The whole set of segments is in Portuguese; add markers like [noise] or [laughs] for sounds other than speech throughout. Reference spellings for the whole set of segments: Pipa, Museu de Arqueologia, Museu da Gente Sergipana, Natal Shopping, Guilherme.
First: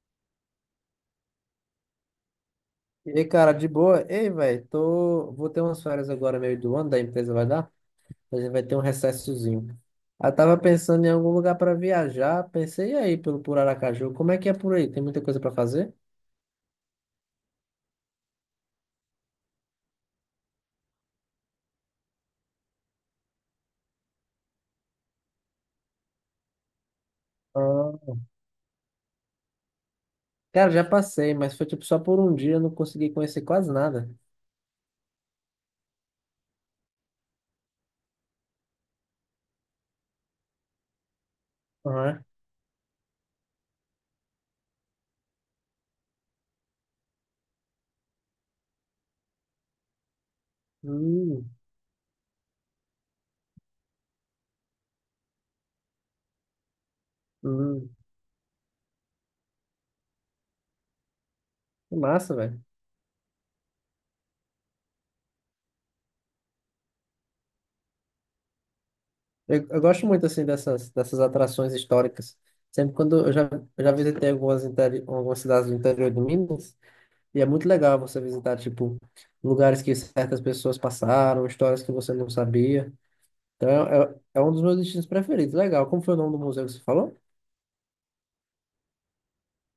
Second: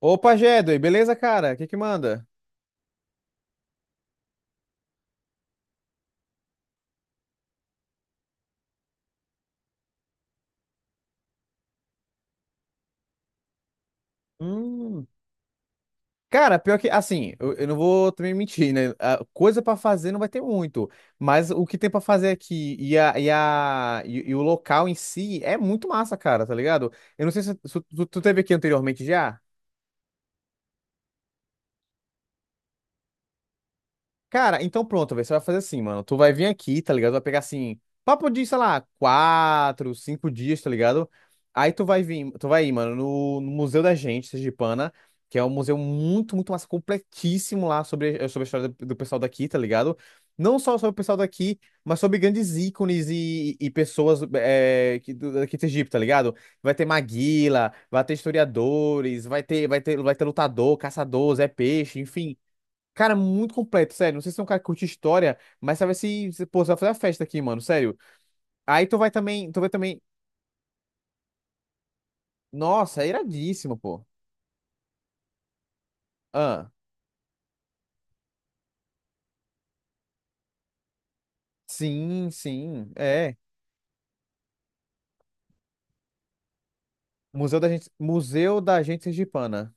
Opa, Jedway, beleza, cara? O que que manda? E aí, cara, de boa? Ei, velho, vou ter umas férias agora, meio do ano, da empresa vai dar? A gente vai ter um recessozinho. Eu tava pensando em algum lugar para viajar, pensei aí pelo por Aracaju. Como é que é por aí? Tem Hum, muita coisa para fazer? Cara, pior que, assim, eu não vou também mentir, né? A coisa pra fazer não vai ter muito, mas o que tem pra fazer aqui e o local em si é muito massa, cara, tá ligado? Eu não sei se Ah. tu teve aqui anteriormente já. Cara, já passei, mas foi tipo só por um dia, eu não consegui conhecer quase nada. Cara, então pronto, velho. Você vai fazer assim, mano. Tu vai vir aqui, tá ligado? Vai pegar assim, papo de, sei lá, quatro, cinco dias, tá ligado? Aí tu vai Aham. vir, tu vai ir, mano, no Museu da Gente, Sergipana, que é um museu muito, muito massa, completíssimo lá sobre, sobre a história do pessoal daqui, tá ligado? Não só sobre o pessoal Hum, daqui, mas sobre grandes ícones e pessoas daqui de Sergipe, tá ligado? Vai ter Maguila, hum. vai ter historiadores, vai ter lutador, caçador, Zé Que Peixe, massa, enfim. velho. Cara, muito completo, sério. Não sei se é um cara que curte história, mas sabe pô, você vai fazer a festa aqui, mano, sério. Aí tu vai também, tu Eu, vai eu também. gosto muito assim dessas atrações históricas. Sempre Nossa, é quando iradíssimo, eu já pô. visitei algumas, algumas cidades do interior do Ah, Minas. E é muito legal você visitar, tipo, lugares que certas pessoas passaram, histórias que você não sim, sim, sabia. é. Então, é um dos meus destinos preferidos. Legal. Como foi o nome do museu que você falou? Museu da Gente Sergipana.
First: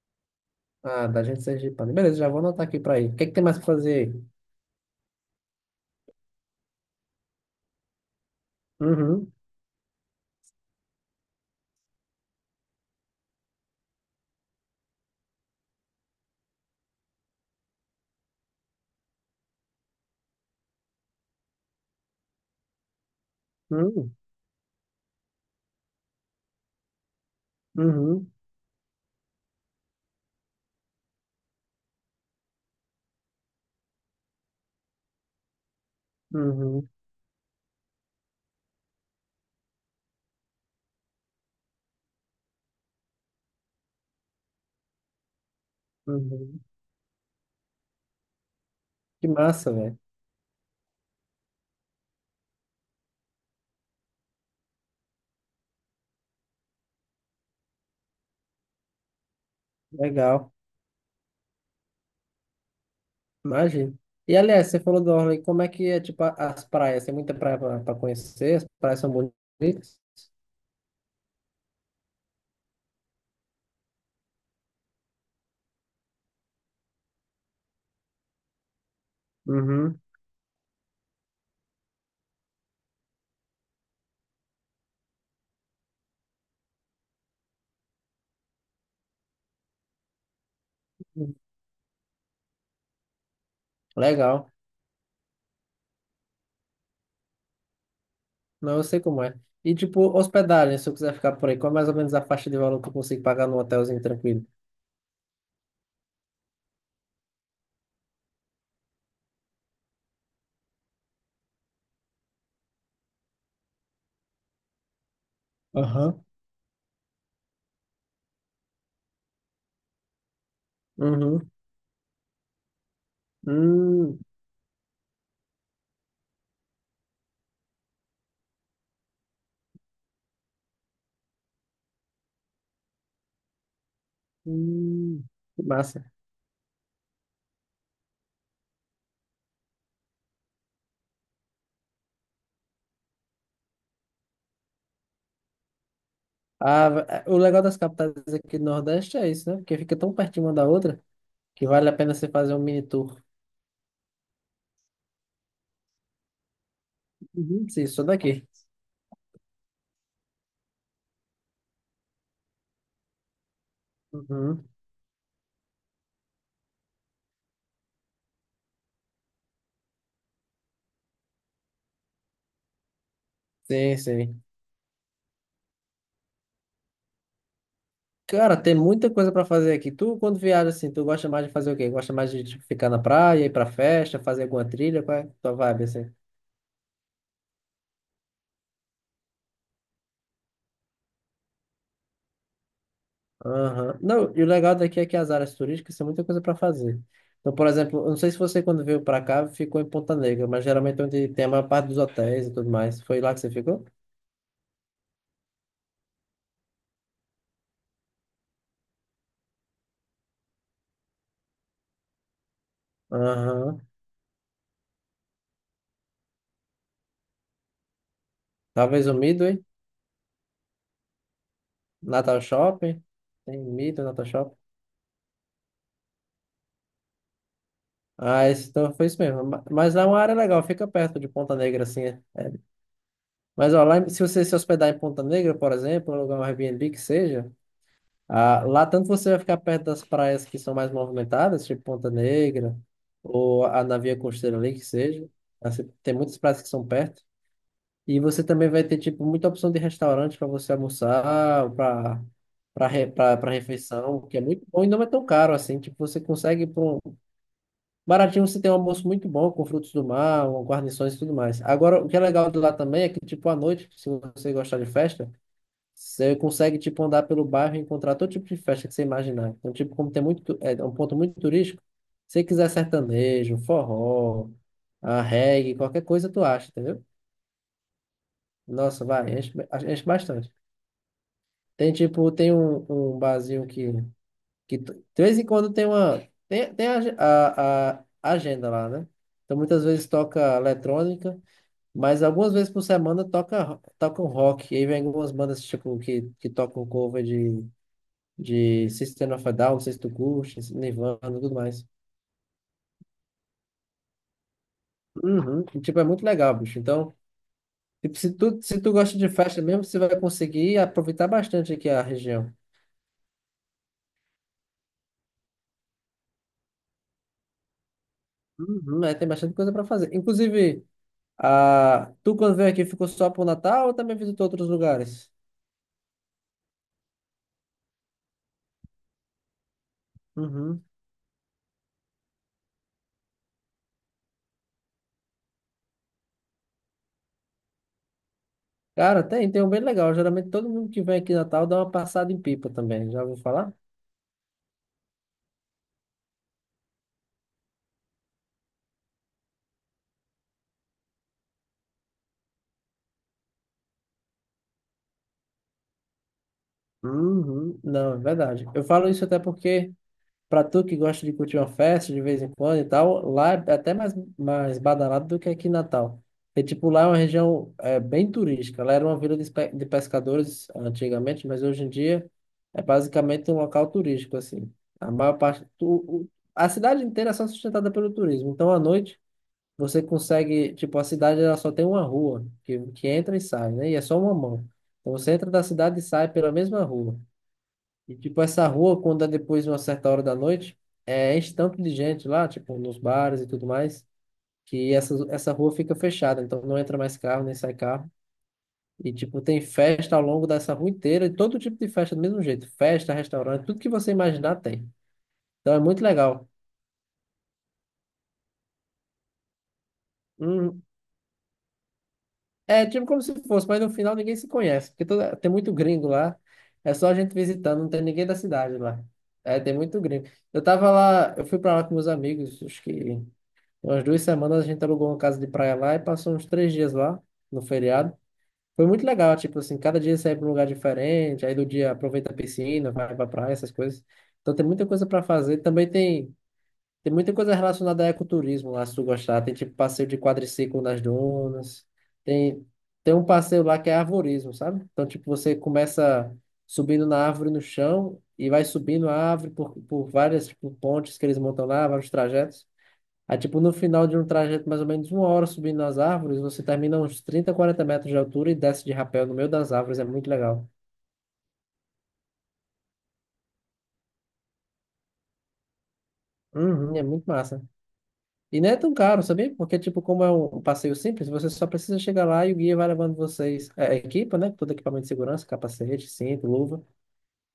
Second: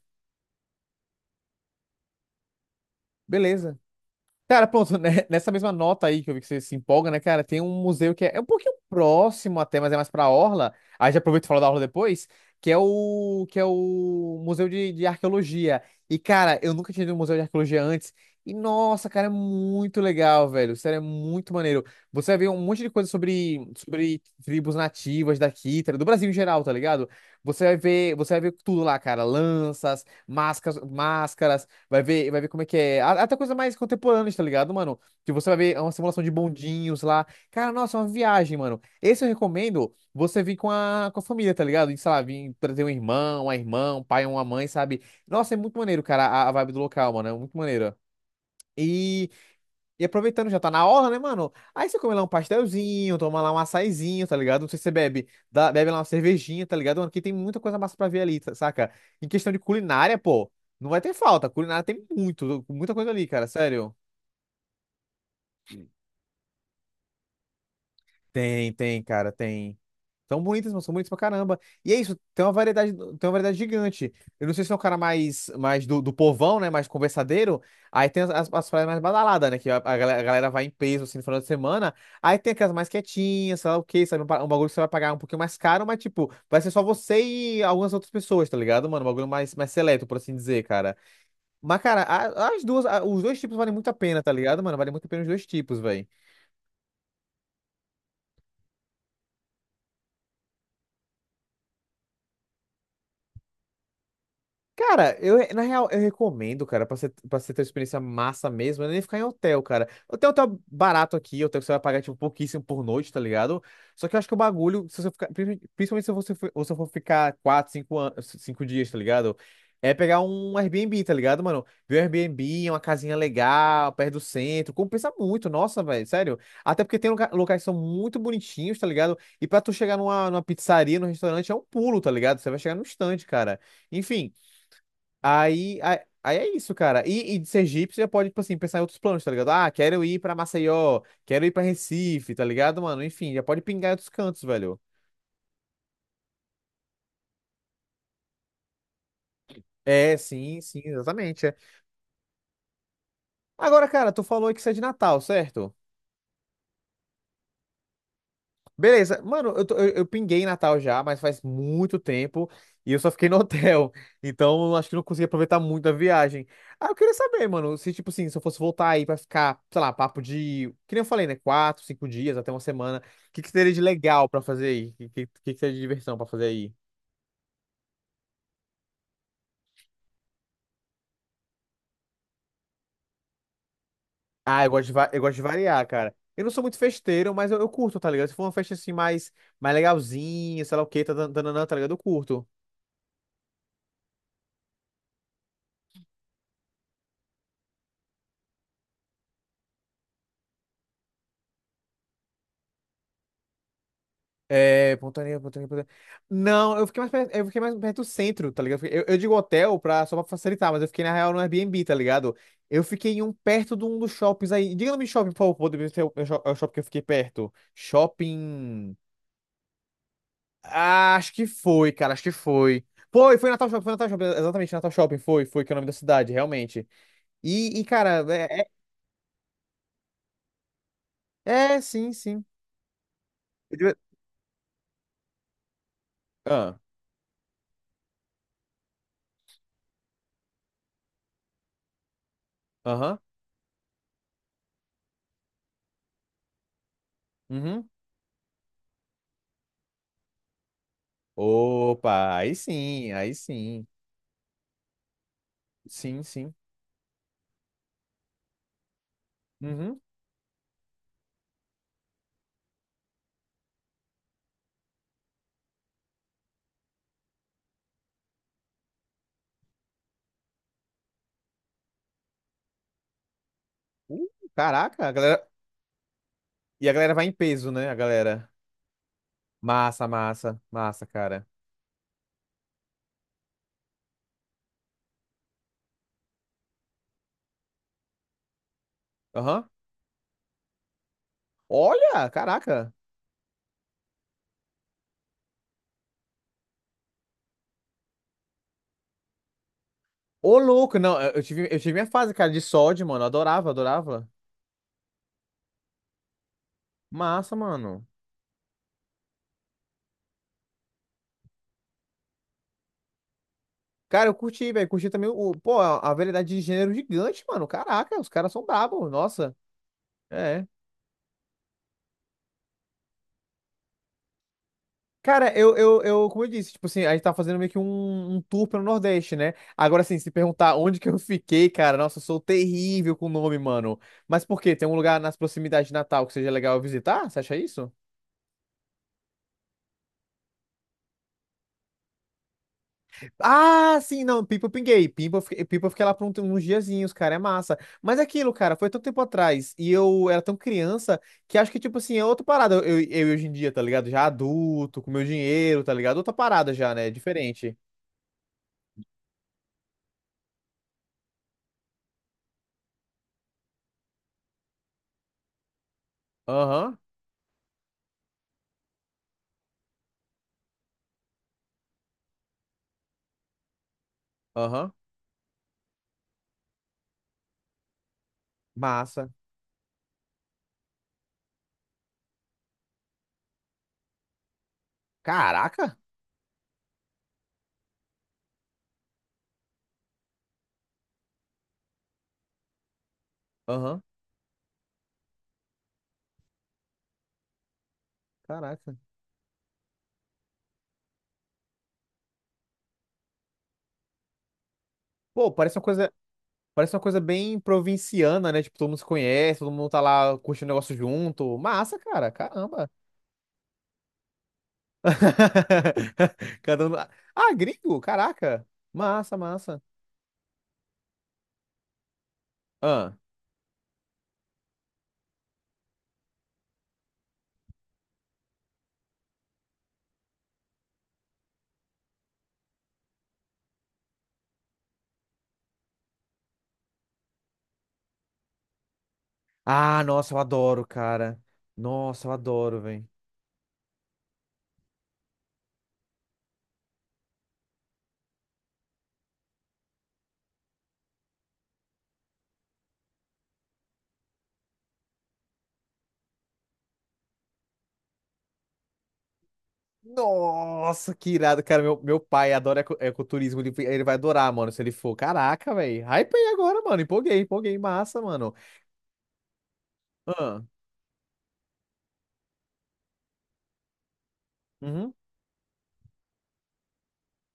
Ah, da gente Sergipana. Beleza, já vou anotar aqui pra ir. O que é que tem mais pra Beleza. fazer aí? Cara, pronto, né, [laughs] nessa mesma nota aí que eu vi que você se empolga, né, cara? Tem um museu que é um pouquinho Uhum, próximo até, mas é mais pra Orla. Aí já aproveito e falo da Orla depois, que é o Museu de Arqueologia. E, cara, eu nunca tinha ido no Museu de Arqueologia antes. E, nossa, cara, é muito legal, velho. Sério, é muito maneiro. Você vai ver um monte de coisa uhum, sobre tribos nativas daqui, tá ligado? Do Brasil em geral, tá ligado? Uhum, Você vai ver tudo lá, cara. Lanças, máscaras, máscaras. Vai ver como é que é. A- Até coisa mais contemporânea, tá ligado, mano? Que você vai ver é uma simulação de uhum, bondinhos lá. Cara, nossa, é uma viagem, mano. Esse eu recomendo você vir com a família, tá ligado? E, sei lá, vir trazer um irmão, uma irmã, um pai, uma mãe, sabe? Nossa, é muito maneiro, cara, a uhum. vibe do local, mano. É muito maneiro. Que E massa, velho. e aproveitando, já tá na orla, né, mano? Aí você come lá um pastelzinho, toma lá um açaizinho, tá ligado? Não sei se você bebe, dá- bebe lá uma cervejinha, tá ligado? Mano, que tem muita coisa massa pra ver ali, tá- saca? Em questão de culinária, pô, Legal. não vai ter falta. Culinária tem muito, muita coisa ali, cara, Imagina. sério. E, aliás, você falou do Orly, como é que é, tipo, as praias? Tem muita praia pra conhecer? As Tem, praias tem, são cara, tem. bonitas? São bonitas, mas são bonitas pra caramba. E é isso, tem uma variedade gigante. Eu não sei se é um cara mais, mais do povão, né? Mais conversadeiro. Aí tem as praias mais badaladas, né? Que a Uhum. galera vai em peso assim no final de semana. Aí tem aquelas mais quietinhas, sei lá o quê, sabe? Pa- um bagulho que você vai pagar um pouquinho mais caro, mas tipo, vai ser só você e algumas outras pessoas, tá ligado, mano? Um bagulho mais, mais seleto, por assim dizer, cara. Mas, cara, a- as duas, a- os dois tipos valem muito a pena, tá Legal. ligado, mano? Vale muito a pena os dois tipos, velho. Não, eu sei como é. E tipo, hospedagem, se eu quiser ficar por aí, qual é mais ou menos a faixa de valor que eu consigo pagar num hotelzinho tranquilo? Cara, eu, na real, eu recomendo, cara, pra você ter uma experiência massa mesmo, é nem ficar em hotel, cara. Hotel, hotel barato aqui, hotel que você vai pagar, tipo, pouquíssimo por noite, tá ligado? Só que eu acho que o bagulho, se você ficar, princi- principalmente se Aham. você for, ou se eu for ficar quatro, cinco, an- cinco dias, tá ligado? É pegar um Airbnb, tá ligado, Uhum. mano? Ver um Airbnb, uma casinha legal, perto do Hum. centro, compensa muito, nossa, velho, sério. Até porque tem loca- locais que são muito bonitinhos, tá ligado? E pra tu chegar numa pizzaria, num restaurante, é um pulo, tá ligado? Você vai chegar num instante, cara. Enfim. Hum. Que massa. Aí é isso, cara. E de Sergipe você pode, tipo assim, pensar em outros planos, tá ligado? Ah, quero ir pra Maceió, quero ir pra Recife, tá ligado, mano? Enfim, já pode pingar em outros cantos, velho. Ah, é, o legal das capitais aqui do Nordeste é isso, né? Porque fica tão É, pertinho uma sim, da sim, outra exatamente. É. que vale a pena você fazer um mini tour. Agora, cara, tu falou que você é de Natal, certo? Uhum. Sim, só daqui. Beleza, mano, eu, tô- eu pinguei em Natal já, mas faz muito tempo e eu só fiquei no [laughs] hotel. Então, Uhum. eu acho que não consegui aproveitar muito a viagem. Ah, eu queria saber, mano, se, tipo assim, se eu fosse voltar aí pra ficar, sei lá, papo de, que nem eu falei, né, quatro, cinco dias, até uma semana, o que que teria de Sim, legal pra sim. fazer aí? O que, que seria de diversão pra fazer aí? Cara, tem muita coisa pra fazer aqui. Tu, quando viaja assim, tu gosta mais de fazer o quê? Gosta mais de tipo, ficar na praia, ir pra festa, fazer Ah, alguma eu gosto de, trilha? va- Qual eu é a gosto de tua vibe variar, assim? cara. Eu não sou muito festeiro, mas eu curto, tá ligado? Se for uma festa assim mais, mais legalzinha, sei lá o quê, tá ligado? Eu curto. Aham. Não, e o legal daqui é que as áreas turísticas tem muita coisa para fazer. Então, por exemplo, eu não sei se você, quando veio para cá, ficou em Ponta Negra, mas geralmente é onde tem a maior parte dos hotéis e tudo mais. Foi lá que você ficou? É, Pontaria, Pontaria, Pontaria. Não, eu fiquei mais perto, eu fiquei mais perto do centro, tá ligado? Eu digo hotel pra, só pra facilitar, mas eu fiquei na real no Airbnb, tá ligado? Eu fiquei em um perto Aham. de um dos shoppings aí. Diga o nome de shopping, por favor, pra poder ver se é o shop- é o shopping que eu fiquei perto. Shopping. Talvez o Midway, Ah, acho que foi, cara, acho que Natal foi. Shopping. Foi, Tem foi Midway, Natal Shopping, Natal Shopping. exatamente, Natal Shopping, foi, foi, que é o nome da cidade, realmente. E, cara, Ah, é, esse, então foi isso mesmo. Mas lá é uma área legal, fica perto de Ponta é, é, Negra, assim. sim, É. sim. É. Mas Eu ó, devia- lá, se você se hospedar em Ponta Negra, por exemplo, um lugar um Ah, Airbnb que seja. Ah, lá tanto você vai ficar perto das praias que são mais movimentadas, tipo Ponta Negra, aham, ou a Navia Costeira ali, que seja. Assim, tem muitas praias que são perto. uhum. E você também vai ter, tipo, muita opção de restaurante para você almoçar, para Opa, aí para re, sim, aí pra- pra sim. refeição, que é muito bom e não é tão caro assim. Tipo, você Sim, sim. consegue, baratinho, você tem um almoço muito bom, com frutos Uhum. do mar, com guarnições e tudo mais. Agora, o que é legal de lá também é que, tipo, à noite, se você gostar de festa, você consegue, tipo, andar pelo bairro e encontrar todo tipo de festa que você imaginar. Então, tipo, como tem muito, é um ponto muito turístico, se você quiser sertanejo, Uh, forró, caraca, a a galera. reggae, qualquer coisa tu acha, E a entendeu? galera vai em peso, né? A galera. Nossa, vai, enche, enche Massa, bastante. massa, massa, cara. Tem, tipo, tem um barzinho que de vez em quando tem a agenda lá, né? Então, Aham. muitas vezes toca eletrônica, mas Olha, algumas vezes por caraca. semana toca um rock. E aí vem algumas bandas, tipo, que tocam cover de System of a Down, não se tu Ô, curte, louco. Não, Nirvana, tudo eu mais. tive minha fase, cara, de sódio, mano. Eu adorava, adorava. Uhum. E, tipo, é muito legal, bicho. Então, Massa, mano. tipo, se tu, se tu gosta de festa mesmo, você vai conseguir aproveitar bastante aqui a região. Cara, eu curti, velho. Curti também o. Pô, a variedade de gênero gigante, mano. Caraca, os caras são Uhum. brabos. É, tem bastante Nossa. coisa para fazer. É. Inclusive, tu quando veio aqui ficou só pro Natal ou também visitou outros lugares? Cara, eu, como eu disse, tipo assim, a gente tá fazendo meio que um tour pelo Nordeste, né? Agora, assim, se perguntar Uhum. onde que eu fiquei, cara, nossa, eu sou terrível com o nome, mano. Mas por quê? Tem um lugar nas proximidades de Natal que seja legal eu visitar? Você acha isso? Cara, tem um bem legal. Geralmente todo mundo que vem aqui em Natal dá uma passada em Pipa também. Já ouviu falar? Ah, sim, não, Pipa eu pinguei. Pipa eu fiquei lá por um- uns diazinhos, cara, é massa. Mas é aquilo, cara, foi tanto tempo atrás e eu era tão criança que acho que, tipo assim, é outra parada eu hoje em dia, tá ligado? Já adulto, com meu dinheiro, tá ligado? Outra parada já, né? Diferente. Uhum. Não, é verdade. Eu falo isso até porque pra tu que gosta de curtir uma festa de vez em quando e tal, lá é até mais badalado do que aqui em Natal. E, tipo, Aham, lá é uma região bem turística. Lá era uma vila de, de pescadores antigamente, mas hoje em dia é basicamente um local turístico, assim. aham, A maior parte... a cidade inteira é só sustentada pelo turismo. Então, à noite, massa. você consegue... Tipo, a cidade ela só tem uma rua que entra e sai, né? E é só uma mão. Então, você entra da Caraca! cidade e sai pela mesma rua. E, tipo, essa rua, quando é depois de uma certa hora da noite, é enche tanto de gente lá, tipo, nos bares e tudo Aham, mais, que essa rua fica fechada, então não entra mais carro, nem sai carro. caraca. E, tipo, tem festa ao longo dessa rua inteira, e todo tipo de festa do mesmo jeito. Festa, restaurante, tudo que você imaginar tem. Pô, Então é muito legal. parece uma coisa bem provinciana, né? Tipo, todo mundo se conhece, todo mundo tá lá curtindo o Hum, negócio junto. Massa, cara, é caramba. tipo como se fosse, mas no final ninguém se conhece, porque tem muito gringo [laughs] lá. Cada um... É só a gente Ah, visitando, não gringo, tem ninguém da caraca. cidade lá. Massa, É, tem massa. muito gringo. Eu tava lá, eu fui pra lá com meus amigos, acho Ah, que. Umas 2 semanas a gente alugou uma casa de praia lá e passou uns 3 dias lá, no feriado. Foi muito legal, tipo assim, cada dia sai para um lugar diferente, aí do dia aproveita a piscina, vai pra praia, essas coisas. Então tem muita coisa para fazer. Também tem muita coisa relacionada a ecoturismo lá, se tu gostar. Tem tipo ah, passeio de nossa, eu quadriciclo adoro, nas cara. dunas. Nossa, eu Tem, adoro, velho. tem um passeio lá que é arvorismo, sabe? Então, tipo, você começa subindo na árvore no chão e vai subindo a árvore por várias, tipo, pontes que eles montam lá, vários trajetos. Aí, tipo, no final de um trajeto, mais ou menos 1 hora subindo nas árvores, você termina uns 30, 40 metros de altura e desce de rapel no meio das árvores. É muito legal. Nossa, que irado, cara. Meu pai adora eco- ecoturismo. Ele vai adorar, mano, se ele for. Caraca, velho. Hypei agora, Uhum, mano. é muito Empolguei, massa. empolguei. Massa, mano. E não é tão caro, sabia? Porque, tipo, como é Ah, um passeio simples, você só precisa chegar lá e o guia vai levando vocês. É, a equipa, né? Todo equipamento de uhum. segurança, capacete, cinto, luva.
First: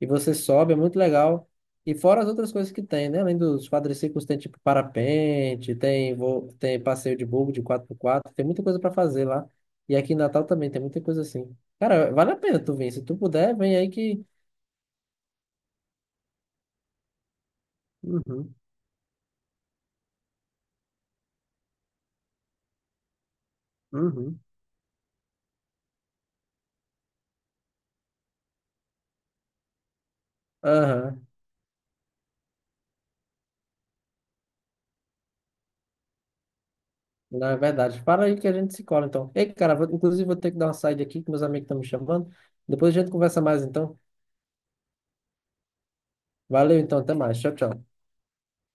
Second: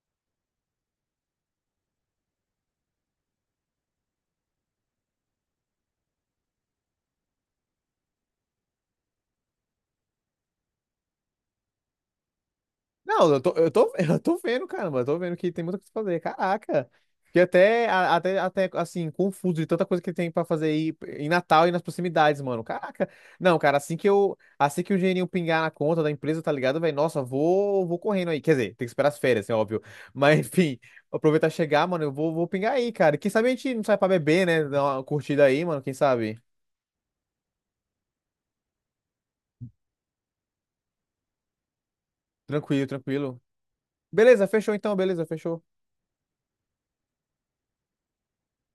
E você sobe, é muito legal. E fora as outras coisas que tem, né? Além dos quadriciclos, tem tipo parapente, tem passeio de buggy de 4x4. Tem muita coisa para fazer lá. E aqui em Natal também tem muita coisa assim. Cara, vale a pena tu vir. Se tu Não, puder, eu vem aí tô, [laughs] eu que. tô vendo, caramba, eu tô vendo que tem muita coisa pra fazer. Caraca! Fiquei até, a- Uhum, até, assim, confuso de tanta coisa que tem pra fazer aí em Natal e nas proximidades, mano. Caraca! Não, cara, assim que eu, uhum, assim que o dinheirinho pingar na conta da empresa, tá ligado, velho? Nossa, vou, vou correndo aí. Quer dizer, tem que esperar as férias, é óbvio. [laughs] Mas, enfim, aham. aproveitar e chegar, mano, eu vou, vou pingar aí, cara. Quem sabe a gente não sai pra beber, né? Dar uma curtida aí, mano, quem sabe? Não, é verdade. Para aí que a gente se cola, então. Ei, cara, inclusive vou ter que dar uma saída aqui, que meus amigos estão me chamando. Tranquilo, Depois a gente tranquilo. conversa mais, então. Beleza, fechou então, beleza, fechou. Valeu, então. Até mais. Tchau, tchau.